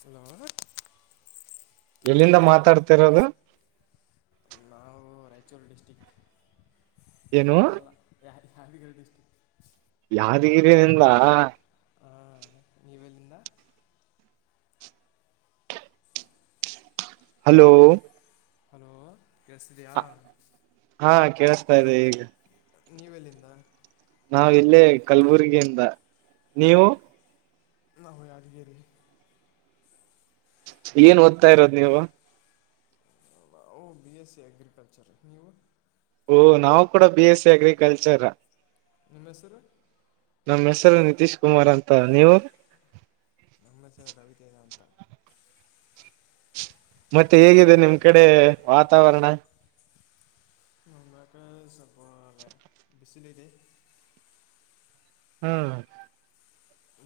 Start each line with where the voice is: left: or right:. left: Hello
right: ಎಲ್ಲಿಂದ ಮಾತಾಡ್ತಿರೋದು
left: ಕಚೂರು ಡಿಸ್ಟ್ರಿಕ್
right: ಏನು
left: ಅಲ್ಲ ಯ ಯಾದಗಿರಿ ಡಿಸ್ಟ್ರಿಕ್
right: ಯಾವ್ದಗಿರಿನಿಲ್ಲ
left: ಹಂ ನೀವೆಲ್ಲಿಂದ
right: ಹಲೋ
left: ಹಲೋ ಕೆಸಿದಿಯಾ
right: ಹಾ ಕೇಳಿಸತಾ ಇದೆ ಈಗ
left: ನೀವೆಲ್ಲಿಂದ
right: ನಾವ ಇಲ್ಲೇ ಕಲ್ಬುರ್ಗಿಯಿಂದ ನೀವು
left: ನ ಹ ಅಿಯರಿ
right: ಏನ್ ಓದ್ತಾ ಇರೋದ ನೀವು
left: ಓ ಬಿ ಎಸ್ ಸಿ ಅಗ್ರಿಕಲ್ಚರ್ ನೀವು
right: ಓ ನಾವು ಕೂಡ ಬಿ ಎಸ್ ಸಿ ಅಗ್ರಿಕಲ್ಚರ್
left: ನಿಮ್ಮ ಹೆಸರು
right: ನಮ್ಮ್ ಹೆಸರು ನಿತೀಶ್ ಕುಮಾರ್ ಅಂತ ನೀವು
left: ನಮ್ಮ ಹೆಸ ರವಿ ತೇಜ ಅಂತ
right: ಮತ್ತೆ ಹೇಗಿದೆ ನಿಮ್ ಕಡೆ ವಾತಾವರಣ
left: ನಮ್ಮ ಸ ಎಷ್ಟಲ ರೇ
right: ಹ್ಮ್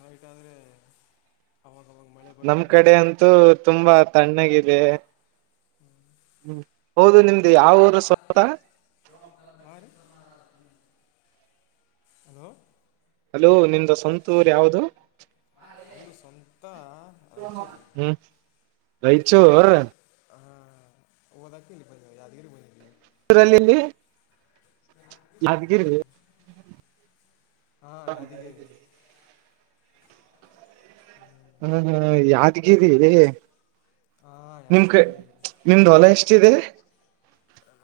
left: ನೈಟ್ ಆದ್ರೆ ಅವ
right: ನಮ್ ಕಡೆ ಅಂತೂ ತುಂಬಾ ತಣ್ಣಗಿದೆ ಹ್ಮ್ ಹೌದು ನಿಮ್ದು ಯಾವ ಊರು ಸ್ವತ
left: ಹಾಂ ರೀ ಹಲೋ
right: ಹಲೋ ನಿಮ್ದ ಸವಂತೂರ್ ಯಾವ್ದ
left: ಇದು ಸ್ವಂತ ರಾಯಚೂರು
right: ರೈಚೋ
left: ಹಾಂ ಓದ ಕಲ್ಲಿ ಬ ಯಾದಗಿರಿ ಬ
right: ಲ್ಲಿಲ್ಲಿ ಮದ್ಗಿರಿ
left: ಹ್ಞೂ ಹಾ ಅದಕ್ಕೆ
right: ಹ್ಮ ಹಾ ಯಾದ್ಗರಿ
left: ಹಾ ಯಾದಗಿರಿಿ
right: ನಿಮ್ದ್ ಹೊಲ ಎಷ್ಟಿದೆ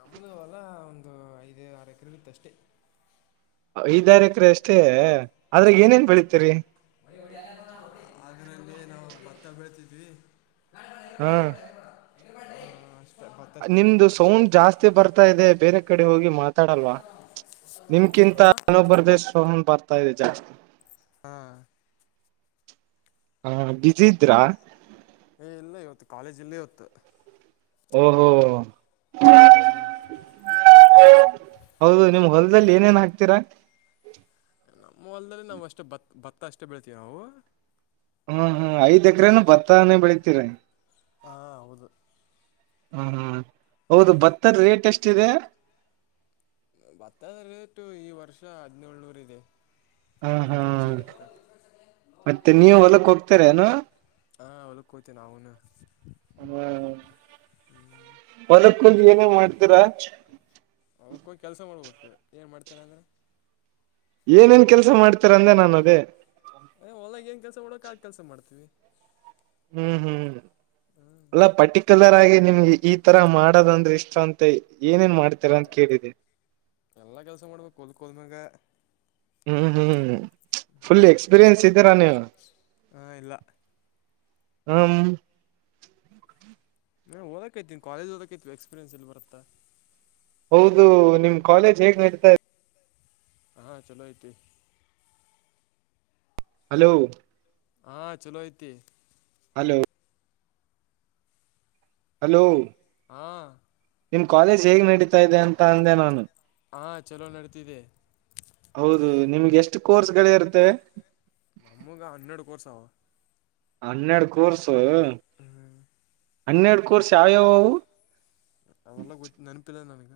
left: ನಮ್ಮ ವಲ್ಲ ಒಂದು ಐದು ಆರು ಎಕರೆ ಬಿತ್ತುಷ್ಟೇ
right: ಐದಾರ ಎಕರೆ ಅಷ್ಟೇ ಆದ್ರಾಗ
left: ಅಷ್ಟೇ
right: ಏನೇನ್ ಬೆಳತೀರಿ
left: ಅದರಲ್ಲಿ ನಾವು ಭತ್ತ ಬೀಳ್ತಿದ್ವಿ
right: ಹ್ಮ್
left: ಅಷ್ಟೇ ಭತ್ತ ಅಷ್ಟೇ
right: ನಿಮ್ದು
left: ಬೆಳಿತೀವಿ ನಾವು
right: ಸೌಂಡ್ ಜಾಸ್ತಿ ಬರ್ತಾ ಇದೆ ಬೇರೆ ಕಡೆ ಹೋಗಿ ಮಾತಾಡಲ್ವಾ ನಿಮ್ಕಿಂತ ಮನೋಬ್ಬ್ರದೇಶ ಬರ್ತಾ ಇದೆ ಜಾಸ್ತಿ
left: ಹಾ
right: ಹಾ ಬುಸಿ ಇದ್ರಾ
left: ಏ ಇಲ್ಲೇ ಇವತ್ತು ಕಾಲೇಜ್ ಇಲ್ಲೇ ಇವತ್ತು
right: ಓಹೋ ಹೌದು ನಿಮ್ ಹೊಲದಲ್ಲಿ ಏನೇನ್ ಹಾಕ್ತೀರಾ
left: ನಮ್ಮ ಹೊಲ್ದದಲ್ಲಿ ನಾವವು ಅಷ್ಟೇ ಬ ಭತ್ತ ಅಷ್ಟೇ ಬೆೀಳ್ತಿೀವಿ ನಾವು
right: ಹ್ಮ್ ಹ್ಮ್ ಐದ್ ಎಕ್ರೇನು ಭತ್ತಾನೇ ಬೆಳತಿರ
left: ಹಾ ಹೌದು
right: ಹ್ಮ ಹ್ಮ್ ಹೌದು ಭತ್ತರ್ ರೇಟ್ ಎಷ್ಟಿದೆ
left: ಭತ್ತದ ರೇಟು ಈ ವರ್ಷ ಹದಿನೇಳನೂರ ಇದೆ
right: ಹಾ ಹಾ
left: ಒಂದು ಚೀಲಕ್ಕೆ
right: ಮತ್ತೆ ನೀವ ಹೊಲಕ್ ಹೋಗ್ತರನು
left: ಹಾ ಒಲ ಕತ ನ ಅವನು ಹ್ಮ
right: ಏನ ಮಾಡ್ತೀರಾ
left: ಅವದಕ್ಕೋಗಿ ಕೆಲಸ ಮಾಡ್ಬೇಕು ಏನು ಮಾಡ್ತಾರೆ ಅಂದ್ರೆ
right: ಏನೇನ್ ಕೆಲ್ಸ ಮಾಡ್ತಾರ ಅಂದೆ ನಾನ ಅದೇ
left: ಯ ಹೊಲಾಗ ಏನ್ ಕೆಲ್ಸ ಮಾಡಕ್ ಆ ಕೆಲ್ಸ ಮಾಡ್ತೀವಿ
right: ಹ್ಮ್ ಹ್ಮ್
left: ಹ್ಞೂ
right: ಎಲ್ಲ ಪರ್ಟಿಕ್ಯುಲರ್ ಆಗಿ ನಿಮ್ಗೆ ಈ ತರ ಮಾಡದಂದ್ರೆ ಇಷ್ಟ ಅಂತ ಏನೇನ್
left: ಹ
right: ಮಾಡ್ತೀರಾ ಅಂತ
left: ಹಾ
right: ಕೇಳಿದೆ
left: ಎಲ್ಲಾ ಕೆಲ್ಸ ಮಾಡ್ಬೇಕ ಕೊಲ್ಕೋಲ್್ಮ್ಯಾಗ
right: ಹ್ಮ್ ಹ್ಮ್ ಫುಲ್ ಎಕ್ಸ್ಪೀರಿಯನ್ಸ್ ಇದ್ದೀರಾ ನೀವು.
left: ಹಾಂ ಇಲ್ಲ
right: ಹ್ಮ್ಹ್.
left: ನಾ ಓದಕೈತ ಕಾಲೇಜ್ ಓದಕೈತಿವಿ ಎಕ್ಸ್ಪೀರಿಯನ್ಸ್ ಎಲ್ಲಿ ಬರುತ್ತ.
right: ಹೌದು ನಿಮ್ ಕಾಲೇಜ್ ಹೇಗ್ ನಡಿತಾ
left: ಹಾ ಚಲೋ ಐತಿ.
right: ಹಲೋ.
left: ಹಾ ಚಲೋ ಐತಿ.
right: ಹಲೋ. ಹಲೋ.
left: ಹಾ.
right: ನಿಮ್ ಕಾಲೇಜ್ ಹೇಗ್ ನಡೀತಾ ಇದೆ ಅಂತ ಅಂದೆ ನಾನು.
left: ಹಾಂ ಚಲೋ ನಡೆತಿದೆ.
right: ಹೌದು ನಿಮ್ಗೆ ಎಷ್ಟು ಕೋರ್ಸ್ ಗಳ ಇರುತ್ತವೆ.
left: ನಮ್ಮಗ ಹನ್ನೆಡ್ ಕೋರ್ಸ ಅವ.
right: ಹನ್ನೆರಡ ಕೋರ್ಸ್ ಹನ್ನೆರಡ ಕೋರ್ಸ್ ಯಾವ್ಯಾವ ಅವು.
left: ಅವಲ್ಲ ಗೊತ್ ನನಪಿಲ್ಲ ನನಗ.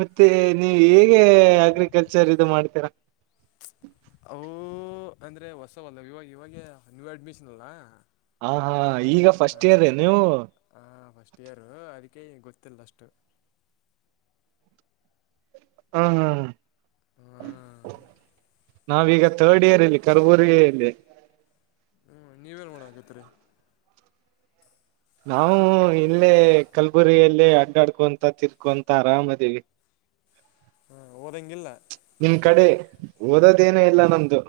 right: ಮತ್ತೆ ನೀವ ಹೇಗೆ ಅಗ್ರಿಕಲ್ಚರ್ ಇದು ಮಾಡ್ತೀರಾ.
left: ಅವು ಅಂದ್ರೆ ಹೊಸವಲ್ಲ ಇವಾಗ ಇವಾಗ ನ್ಯೂ ಅಡ್ಮಿಷನ್ ಅಲ್ಲ.
right: ಹಾ ಹಾ ಈಗ ಫಸ್ಟ್ ಇಯರ್ ಏನ ನೀವು.
left: ಅಕೆ ಗೊತ್ತಿಲ್ಲ ಅಷ್ಟು.
right: ಹಾ ಹಾ.
left: ಹಾಂ
right: ನಾವೀಗ ಥರ್ಡ್ ಇಯರ್ ಇಲ್ಲಿ ಕರ್ಬುರಗಿ ಅಲಿ.
left: ಹ್ಞೂ ನೀವೇನು ಮಾಡಾಕತ್ತೀರಿ.
right: ನಾವು ಇಲ್ಲೇ ಕಲಬುರಗಿ ಯಲ್ಲಿ ಅಡ್ಡಾಡ್ಕೊಂತ ತಿರ್ಕೊಂತ ಆರಾಮ ಆದಿವಿ. [inaudible]
left: ಹ್ಮ್ ಓದಂಗಿಲ್ಲ.
right: ನಿಮ್ ಕಡೆ ಓದೋದೇನ ಇಲ್ಲ ನಮ್ದು.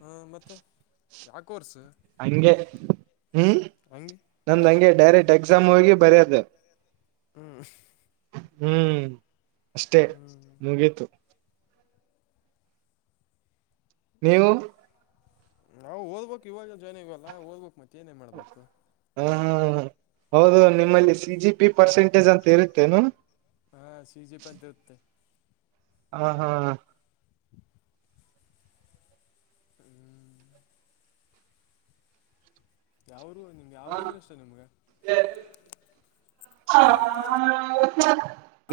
left: ಹಾ ಮತ್ತೆ ಯಾವ ಕೋರ್ಸು.
right: ಹಂಗೆ ಹ್ಮ್ ನಮ್ದ
left: ಹಾಂ
right: ಹಂಗೆ ಡೈರೆಕ್ಟ್ ಎಕ್ಸಾಮ್ ಹೋಗಿ ಬರೆದ.
left: ಹ್ಮ್.
right: ಹ್ಮ್ ಅಷ್ಟೇ ಮುಗೀತು. ನೀವು.
left: ನಾವ್ ಓದಬೇಕು ಇವಾಗ ಜಾಯಿನ್ ಅಗೆವ ಅಲ್ಲ ಓದಬೇಕಕ್ ಮತ್ತೆ ಏನೇ ಮಾಡ್ಬೇಕು.
right: ಹ ಹಾ. ಹೌದು ನಿಮ್ಮಲ್ಲಿ ಸಿಜಿ ಪಿ ಪರ್ಸೆಂಟೇಜ್ ಅಂತ ಇರುತ್ತೇನು.
left: ಹಾಂ ಸಿ ಜಿ ಪಿ ಅಂತ ಇರುತ್ತೆ
right: ಹಾ ಹಾ.
left: ಹ್ಮ್. ಯಾವರು ನಿಮ್ಗೆ ಯಾವರು
right: ಹಾ
left: ಅಂದ್ರೆ ಇಷ್ಟ ನಿಮ್ಗ.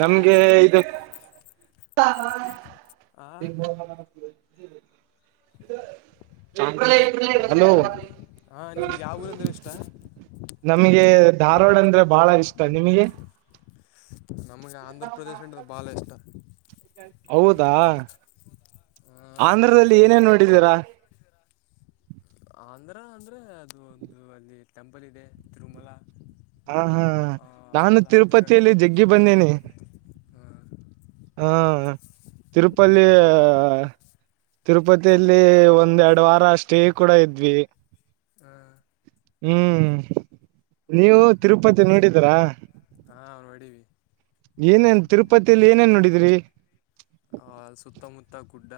right: ನಮ್ಗೆ ಇದು. [unintelligible]
left: ಆ
right: ಇದ. [unintelligible] ಹಲೋ.
left: ಹಾಂ ನಿಮ್ಗೆ ಯಾವ ಊರಂದ್ರೆ ಇಷ್ಟ
right: ನಮಗೆ ಧಾರವಾಡ ಅಂದ್ರೆ ಬಹಳ ಇ.
left: ನಮ್ಗೆ ಆಂಧ್ರ ಪ್ರ್ರದೇಶ ಅಂತದು ಬಾಳ ಇಷ್ಟ.
right: ಹೌದಾ. ಆಂಧ್ರದಲ್ಲಿ ಏನೇನ್ ನೋಡಿದೀರಾ.
left: ಆಂಧ್ರ ಅಂದ್ರೆ ಅದು ಒಂದು ಅಲ್ಲಿ ಟೆಂಪಲ್ ಇದೆ ತಿರುಮಲ.
right: ಹಾ ಹಾ
left: ಆ,
right: ನಾನು
left: ಅಲ್ಲ ತಿರುಗಾಡು
right: ತಿರುಪತಿಯಲ್ಲಿ ಜಗ್ಗಿ ಬಂದೇನಿ.
left: ಹಾಂ
right: ಹಾ ತಿರುಪಲ್ಲಿ. ತಿರುಪತಿಯಲ್ಲಿ ಒಂದ್ ಎರಡು ವಾರ ಸ್ಟೇ ಕೂಡ ಇದ್ವಿ.
left: ಹ್ಮ್.
right: ಹ್ಮ್ ನೀವು ತಿರುಪತಿ ನೋಡಿದೀರಾ.
left: ಹಾ ನೋಡೀವಿ.
right: ಏನೇನ್ ತಿರುಪತಿಯಲ್ಲಿ ಏನೇನ್ ನೋಡಿದಿರಿ.
left: ಆ ಸುತ್ತಮುತ್ತ ಗುಡ್ಡ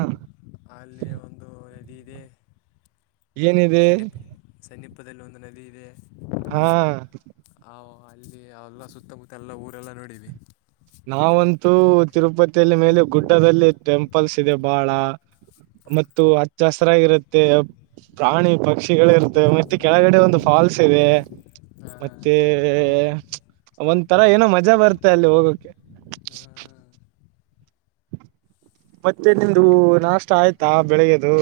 right: ಹ
left: ಅಲ್ಲಿ ಒಂದು ಹೆಡಿ. ಇದೆ
right: ಏನಿದೆ
left: ಸನ್ನೀಪ ಸನ್ನೀಪದಲ್ಲಿ ಒಂದು ನದಿ ಇದೆ.
right: ಹಾ.
left: ಆ ಅಲ್ಲಿ ಅವಲ್ಲ ಸುತ್ತಮುತ್ತ ಎಲ್ಲ ಊರೆಲ್ಲ ನೋಡಿವಿ.
right: ನಾವಂತೂ ತಿರುಪತಿಯಲ್ಲಿ ಮೇಲೆ ಗುಡ್ಡದಲ್ಲಿ ಟೆಂಪಲ್ಸ್ ಇದೆ ಬಾಳ.
left: ಹಾ
right: ಮತ್ತು ಹಚ್ಚ ಹಸರಾಗಿರುತ್ತೆ ಪ್ರಾಣಿ ಪಕ್ಷಿ. ಗಳಿರ್ತವೆ ಮತ್ತೆ ಕೆಳಗಡೆ ಒಂದು ಫಾಲ್ಸ್ ಇದೆ
left: ಹಾ ಹಾ
right: ಮತ್ತೆ. ಒಂತರ ಏನೋ ಮಜಾ ಬರತ್ತೆ ಅಲ್ಲಿ ಹೋಗೋಕ್ಕೆ. ಮತ್ತೆ ನಿಂದು ನಾಷ್ಟ ಆಯ್ತಾ ಬೆಳಿಗೆದು.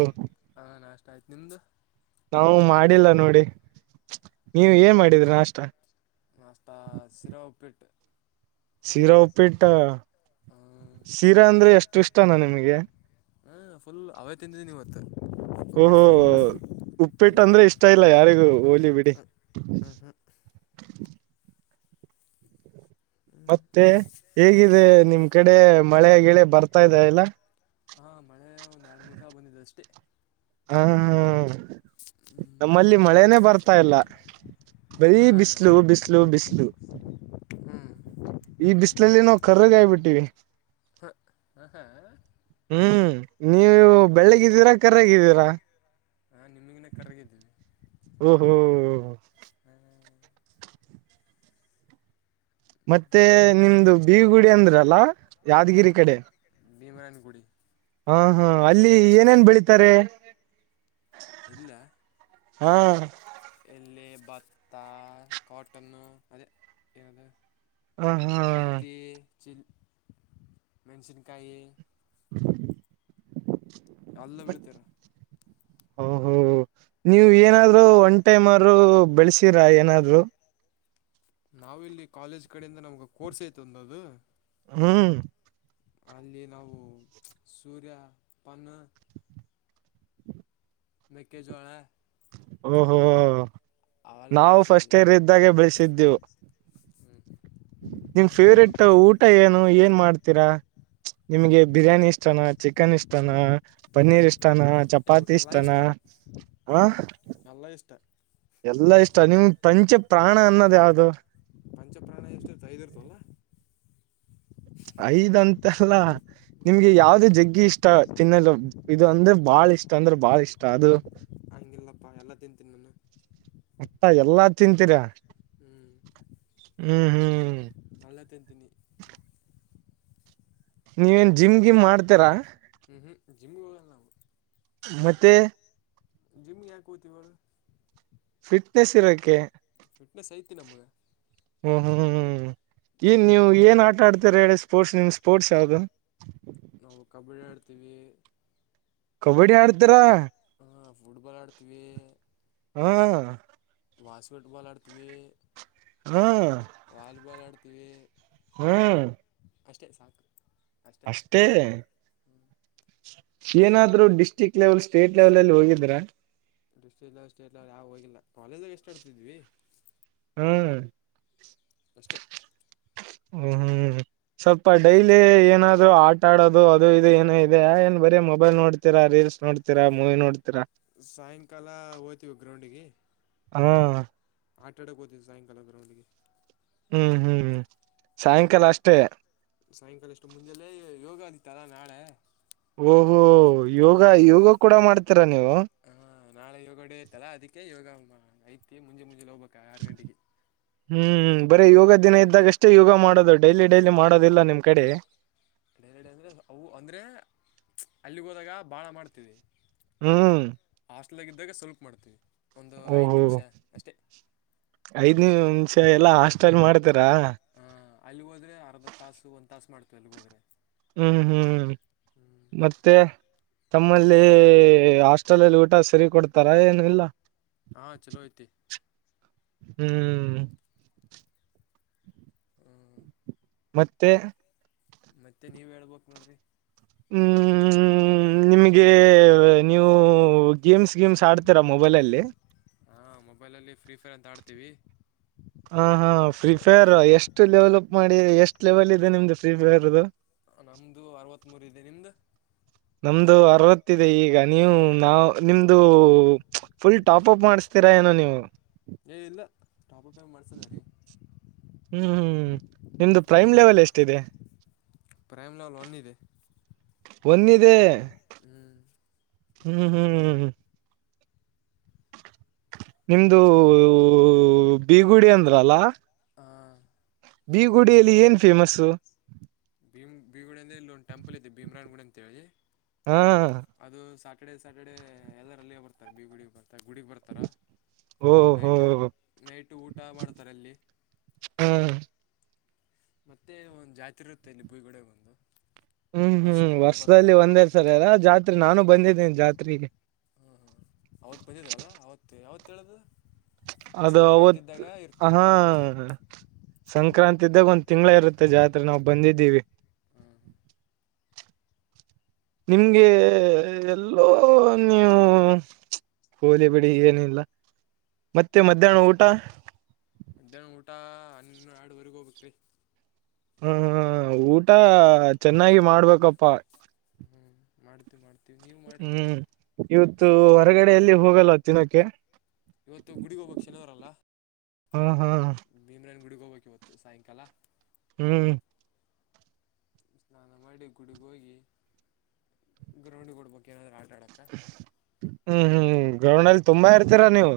left: ಹಾ ನಾಷ್ಟ ಆಯ್ತು ನಿಮ್ದು.
right: ನಾವು ಮಾಡಿಲ್ಲ ನೋಡಿ ನೀವ ಏನ್ ಮಾಡಿದ್ರಿ ನಾಷ್ಟ.
left: ನಾಷ್ಟ ಸಿರಾ ಉಪ್ಪಿಟ್ಟು.
right: ಸೀರಾ ಉಪ್ಪಿಟ್ಟ.
left: ಹಾಂ
right: ಸೀರಾ ಅಂದ್ರೆ ಅಷ್ಟು ಇಷ್ಟಾನ ನಿಮ್ಗೆ.
left: ತಿಂದೇನಿವತ್ತು.
right: ಓಹೋ ಹೋ ಹೋ. ಉಪ್ಪಿಟ್ಟಂದ್ರೆ ಇಷ್ಟ ಇಲ್ಲ ಯಾರಿಗೂ ಹೋಲಿ ಬಿಡಿ. ಮತ್ತೆ ಹೇಗಿದೆ ನಿಮ್ ಕಡೆ ಮಳೆ ಗಿಳೆ ಬರ್ತಾ ಇದೆ ಇಲ್ಲ.
left: ಹಾ ಮಳೆ ಒಂದ್ ಎರಡ್ ಮೂರ್ ಸಲ ಬಂದಿದೆ ಅಷ್ಟೇ.
right: ಹಾ ಹಾ ಹಾ
left: ಹ್ಮ್
right: ನಮ್ಮಲ್ಲಿ ಮಳೆನೇ ಬರ್ತಾ ಇಲ್ಲ. ಬರೀ ಬಿಸ್ಲು
left: ಹ್ಮ್
right: ಬಿಸ್ಲು ಬಿಸ್ಲು.
left: ಹ್ಮ್
right: ಈ ಬಿಸ್ಲಲ್ಲಿ ನಾವು ಕರ್ರಗಾಯಿಬಿಟ್ಟೀವಿ.
left: ಹಾಂ ಹಾಂ
right: ಹ್ಮ್ ನೀವು ಬೆಳ್ಳಿಗಿದ್ದೀರಾ ಕರ್ರಗಿದ್ದೀರಾ.
left: ನಾನ್ ನಿಮಗಿನ್ನ ಕರ್ರಗಿದ್ದೀವಿ.
right: ಓಹೋ ಮತ್ತೆ ನಿಮ್ದು ಬಿ ಗುಡಿ ಅಂದ್ರಲ್ಲ ಯಾದಗಿರಿ ಕಡೆ.
left: ಭೀಮರಾಯನ್ಗುಡಿ.
right: ಹಾ ಹಾ ಅಲ್ಲಿ ಏನೇನ್ ಬೆಳಿತಾರೆ.
left: ಇಲ್ಲ
right: ಹಾ.
left: ಎಲ್ಲಿ ಭತ್ತ ಕಾಟನ್ನು ಅದೇ ಇರದು.
right: ಹ ಹಾ.
left: ಚಿಲ್ ಮೆಣಸಿನ್ಕಾಯಿ. ಎಲ್ಲ ಬೆಳಿತಾರ.
right: ಓಹೋ ಹೋ. ನೀವು ಏನಾದ್ರು ಒನ್ ಟೈಮ್ ಆದ್ರೂ ಬೆಳ್ಸಿರ ಏನಾದ್ರು.
left: ನಾವಿಲ್ಲಿ ಕಾಲೇಜ್ ಕಡೆಯಿಂದ ನಮ್ಗ ಕೋರ್ಸ್ ಐತ್ ಒಂದದು.
right: ಹ್ಮ್.
left: ಅಲ್ಲಿ ನಾವು ಸೂರ್ಯ ಪನ್ನ ಮೆಕ್ಕೆಜೋಳ.
right: ಓಹೋ ಹೋ
left: ಅವೆಲ್ಲ
right: ನಾವು
left: ಬೆಳೆಸಿದ್ವಿ
right: ಫಸ್ಟ್ ಇಯರ್ ಇದ್ದಾಗೆ ಬೆಳಸಿದ್ದೆವು.
left: ಹ್ಮ್
right: ನಿಮ್ ಫೇವ್ರೇಟ್ ಊಟ ಏನು ಏನ್ ಮಾಡ್ತೀರಾ. ನಿಮ್ಗೆ ಬಿರಿಯಾನಿ ಇಷ್ಟನ ಚಿಕನ್ ಇಷ್ಟಾನ ಪನ್ನೀರ್ ಇಷ್ಟ್ ಷ್ಟಾನ
left: ಎಲ್
right: ಚಪಾತಿ
left: ಎಲ್ಲ
right: ಇಷ್ಟನಾ
left: ಇಷ್ಟ
right: ಹಾ.
left: ಎಲ್ಲ ಇಷ್ಟ
right: ಎಲ್ಲಾ ಇಷ್ಟ ನಿಮ್ಗ್ ಪ್ರಂಚ ಪ್ರಾಣ ಅನ್ನೋದ್ ಯಾವ್ದು.
left: [unintelligible]
right: ಐದಂತಲ್ಲ
left: ಹ್ಮ್
right: ನಿಮ್ಗೆ ಯಾವ್ದೇ ಜಗ್ಗಿ ಇಷ್ಟ ತಿನ್ನದು ಇದು ಅಂದ್ರೆ ಬಾಳ್ ಬಾಳ ಇಷ್ಟ ಅಂದ್ರೆ ಬಾಳ ಇಷ್ಟ ಅದು
left: ಹಂಗಿಲ್ಲಪ್ಪಾ ಎಲ್ಲ ತಿಂತೀನಿ ನಾನು
right: ಮತ್ತ ಎಲ್ಲಾ ತಿಂತೀರಾ [inaudible] ಹ್ಮ್ ಹ್ಮ್
left: ಎಲ್ಲಾ ತಿಂತೀನಿ
right: ನೀವೇನ್ ಜಿಮ್ ಗಿಮ್ ಮಾಡ್ತೀರಾ
left: ಹ್ಮ್ ಹ್ಮ್ ಜಿಮ್ ಹೋಗಲ್ಲ
right: ಮತ್ತೆ
left: ಜಿಮ್ ಗೇ ಯಾಕ್ ಹೋಗ್ತಿವಿ ಹೇಳು
right: ಫಿಟ್ನೆಸ್ ಇರೋಕೆ
left: ಫಿಟ್ನೆಸ್ ಐತಿ ನಮ್ಗೆ
right: ಹ್ಮ್ ಹ್ಮ್ ಹ್ಮ್ ಏನ್ ನೀವ್ ಏನ್ ಆಟ ಆಡ್ತರ ಹೇಳಿ ಸ್ಪೋರ್ಟ್ಸ್ ನಿಮ್ ಸ್ಪೋರ್ಟ್ಸ್ ಯಾವ್ದು
left: ನಾವು [unintelligible]
right: ಕಬಡ್ಡಿ ಆಡ್ತೀರಾ
left: ಹಾ ಫುಟ್ಬಾಲ್ ಆಡ್ತೀವಿ
right: ಹಾ
left: ಬಾಸ್ಕೆಟ್ಬಾಲ್ ಆಡ್ತೀವಿ
right: ಹಾ
left: [unintelligible]
right: ಹ್ಮ್
left: ಅಷ್ಟೇ ಸಾಕು
right: ಅಷ್ಟೇ ಏನಾದ್ರು ಡಿಸ್ಟ್ರಿಕ್ ಲೆವೆಲ್ ಸ್ಟೇಟ್ ಲೆವೆಲ್ ಅಲ್ಲಿ ಹೋಗಿದ್ರಾ
left: ಡಿಸ್ಟ್ರಿಕ್ ಲೆವಲ್ ಸ್ಟೇಟ್ ಲೆವಲ್ ಯಾವ ಹೋಗಿಲ್ಲ ಕಾಲೇಜಾಗ ಎಷ್ಟ ಆಡ್ತಿದ್ವಿ
right: [inaudible]
left: ಅಷ್ಟೇ
right: ಹ್ಮ್ ಸ್ವಲ್ಪ ಡೈಲಿ ಏನಾದ್ರು ಆಟ ಆಡೋದು ಅದು ಇದು ಏನೋ ಇದೆ ಏನ್ ಬರೀ ಮೊಬೈಲ್ ನೋಡ್ತೀರಾ ರೀಲ್ ನೋಡ್ತೀರಾ ಮೂವಿ ನೋಡ್ತೀರಾ
left: ಸಾಯಂಕಾಲ ಹೋಯ್ತವಿ ಗ್ರೌಂಡಿಗೆ
right: ಹಾ
left: ಆಟ ಆಡೋಕ್ಕೆ ಹೋಗ್ತಿವಿ ಸಾಯಂಕಾಲ ಗ್ರೌಂಡ್ಗೆ
right: ಹ್ಮ್ ಹ್ಮ್ ಸಾಯಂಕಾಲ ಅಷ್ಟೇ
left: ಸಾಯಂಕಾಲ ಅಷ್ಟು ಮುಂಜಲ್ಲೆ ಯೋಗ ಅಂತಲ್ಲ ನಾಳೆ
right: ಓಹೋ ಯೋಗ
left: ಹಾಂ
right: ಯೋಗ ಕೂಡ ಮಾಡ್ತೀರಾ ನೀವು
left: ಹಾಂ ನಾಳೆ ಯೋಗ ಡೇ ಇರ್ತಲ್ಲ ಅದಕ್ಕೆ ಯೋಗ ಐತಿ ಮುಂಜೆಲೆ ಮುಂಜಾಲೆ ಹೋಗ
right: ಹ್ಮ್ ಬರಿ ಯೋಗ ದಿನ ಇದ್ದಾಗಷ್ಟೇ ಯೋಗ ಮಾಡೋದು ಡೈಲಿ ಡೈಲಿ ಮಾಡೋದಿಲ್ಲ ನಿಮ್ ಕಡೆ
left: [unintelligible] ಅಂದ್ರೆ ಅವು ಅಂದ್ರೆ ಅಲ್ಲಿಗೆ ಹೋದಾಗ ಬಾಳ ಮಾಡ್ತೀವಿ
right: ಹ್ಮ್
left: ಹಾಸ್ಟೆಲ್ಗಿದ್ದಾಗ ಸ್ವಲ್ಪ್ ಮಾಡ್ತೀವಿ ಒಂದು ಐದು
right: ಓಹೋ
left: ನಿಮಿಷ ಅಷ್ಟೇ
right: [inaudible] ಐದ್ನ ನಿಮಷ ಎಲ್ಲಾ ಹಾಸ್ಟೆಲ್ ಮಾಡ
left: ಹಾ ಅಲ್ಲಿಗೇ ಹೋದ್ರೆ ಅರ್ಧ ತಾಸು ಒಂದ್ ತಾಸು ಮಾಡ್ತವೆ ಅಲ್ಲಿಗೇ ಹೋದ್ರೆ
right: ಹ್ಮ್ ಹ್ಮ್ [inaudible] ಮತ್ತೆ ತಮ್ಮಲ್ಲಿ ಹಾಸ್ಟೇಲ್ ಅಲ್ಲಿ ಊಟ ಸರಿ ಕೊಡ್ತಾರ ಏನು ಇಲ್ಲ
left: ಹಾ ಚಲೋ ಐತಿ
right: ಹ್ಮ್ ಮತ್ತೆ
left: ಮತ್ತೆ ನೀವ್ ಹೇಳ್ಬಕ್ ನೋಡ್ರಿ
right: ಹ್ಮ್ ನಿಮ್ಗೆ ನೀವು ಗೇಮ್ಸ್ ಗೇಮ್ಸ್ ಆಡ್ತಾರ ಮೊಬೈಲಲ್ಲಿ
left: ಇವತ್ತು ನೋಡ್ತೀವಿ
right: ಹಾ ಹಾ ಫ್ರೀ ಫೈರ್ ಎಷ್ಟು ಲೆವಲ್ಪ್ ಮಾಡಿ ಎಷ್ಟ್ ಲೆವೆಲ್ ಇದೆ ನಿಮ್ದು ಫ್ರೀ ಫೈರ್ದು
left: ನಮ್ದು ಅರವತ್ ಮೂರ ಇದೆ ನಿಮ್ದ
right: ನಮ್ದು ಅರವತ್ತ ಇದೆ ಈಗ ನೀವು ನಾವ ನಿಮ್ದು ಫುಲ್ ಟಾಪಪ್ ಮಾಡಸ್ತೀರಾ ಏನು ನೀವು
left: ಏ ಇಲ್ಲ ಟಾಪಪ್ ಏನು ಮಾಡಿಸಿಲ್ಲ ರೀ
right: ಹ್ಮ್ ಹ್ಮ್ ನಿಮ್ದು ಪ್ರೈಮ್ ಲೆವೆಲ್ ಎಷ್ಟಿದೆ
left: ಪ್ರೈಮ ಲವೆಲ್ ಒನ್ ಇದೆ
right: ಒನ್ ಇದೆ
left: ಹ್ಞೂ
right: ಹ್ಮ್ ಹ್ಮ್ ಹ್ಮ್ ನಿಮ್ದು ಬೀಗುಡಿ ಅಂದ್ರ ಅಲ್ಲ
left: ಹ
right: ಬೀಗುಡಿಯಲ್ಲಿ ಏನ್ ಫೇಮಸ್ಸು
left: ಭೀಮ್ ತಿ
right: ಹ
left: ಸಟಡೆ ಸ ಸಾಟಡೆ ಎಲ್ಲರಲ್ಲಿ ಬರ್ತಾರೆ ಬಿಡಿ ಬ ಮತ್ತು ಗುಡಿಗೆ ಬರ್ತಾರ
right: ಓಹೋ
left: ನೈಟ್ ನೈಟು ಊಟ ಮಾಡ್ತಾರೆ ಅಲ್ಲಿ
right: ಹ್ಮ್
left: ಮತ್ತೆ ಒಂದು ಜಾತಿ ಇರುತ್ತೆ ಇಲ್ಲಿ ಭೂಯಿಗೂಡ ಒಂದು
right: ಹ್ಮ್ ಹ್ಮ್
left: ವರ್ಷಕ್ಕೊಮ್ಮೆ ಬರ್ತಾ
right: ವರ್ಷದಲ್ಲಿ ಒಂದೇರ್ ಸರಿ ಅದ ಜಾತ್ರೆ ನಾನು ಬಂದಿದ್ದೇನೆ ಜಾತ್ರೆಗೆ
left: ಹ್ಮ್ ಹ್ಮ್ ಅವತ್ ಬದಿದ್ರಲ್ಲ ಅವತ್ ಯಾವತ್ ಹೇಳದು
right: ಅದು ಅವತ್ ಆಹ
left: ಜಾತ್ರೆ
right: ಸಂಕ್ರಾಂತಿ ಇದ್ದಾಗ ಒಂದ್ ತಿಂಗಗಳ ಇರುತ್ತೆ ಜಾತ್ರೆ ನಾವವು ಬಂದಿದ್ದೀವಿ
left: ಹಾಂ
right: ನಿಮ್ಗೆ ಎಲ್ಲೋ ನೀವು ಹೋಲಿ ಬಿಡಿ ಏನಿಲ್ಲ ಮತ್ತೆ ಮಧ್ಯಾಹ್ನ ಊಟ
left: ಮಧ್ಯಾಹ್ನ ಊಟಾ ಹನ್ನ ಎರಡವರೆಗ
right: ಹ್ಮ್ ಹ್ಮ್ ಊಟ ಚೆನ್ನಾಗಿ ಮಾಡ್ಬೇಕಪ್ಪಾ
left: ಹ್ಮ್ ಮಾಡ್ತು ಮಾಡ್ತ
right: ಹ್ಮ್ ಇವತ್ತು ಹೊರಗಡೆಯಲ್ಲಿ ಹೋಗಲ್ಲ ತಿನೋಕ್ಕೆೆ
left: ಇವತ್ತು ಗುಡಿಗೋಬಕ್ಷಣವರಲ್ಲ
right: ಹಾ ಹಾ
left: ಭೀಮ್ರನ್ ಗುಡಿಗ್ ಹೋಗ್ಬೇಕು ಇವತ್ತು ಸಾಯಂಕಾಲ
right: ಹ್ಮ್
left: ಸ್ನಾನ ಮಾಡಿ ಗುಡಿಗ ಹೋಗಿ ಗ್ರೌಂಡ್ ಕೊಡ್ಬೇಕು ಏನಾದ್ರೂ ಆರ್ಡ್ರ ಆಡಕ್ಕ
right: ಹ್ಮ್ ಹ್ಮ್ ಗ್ರೌಂಡ್ ಅಲ್ಲಿ ತುಂಬಾ ಇರ್ತೀರಾ ನೀವು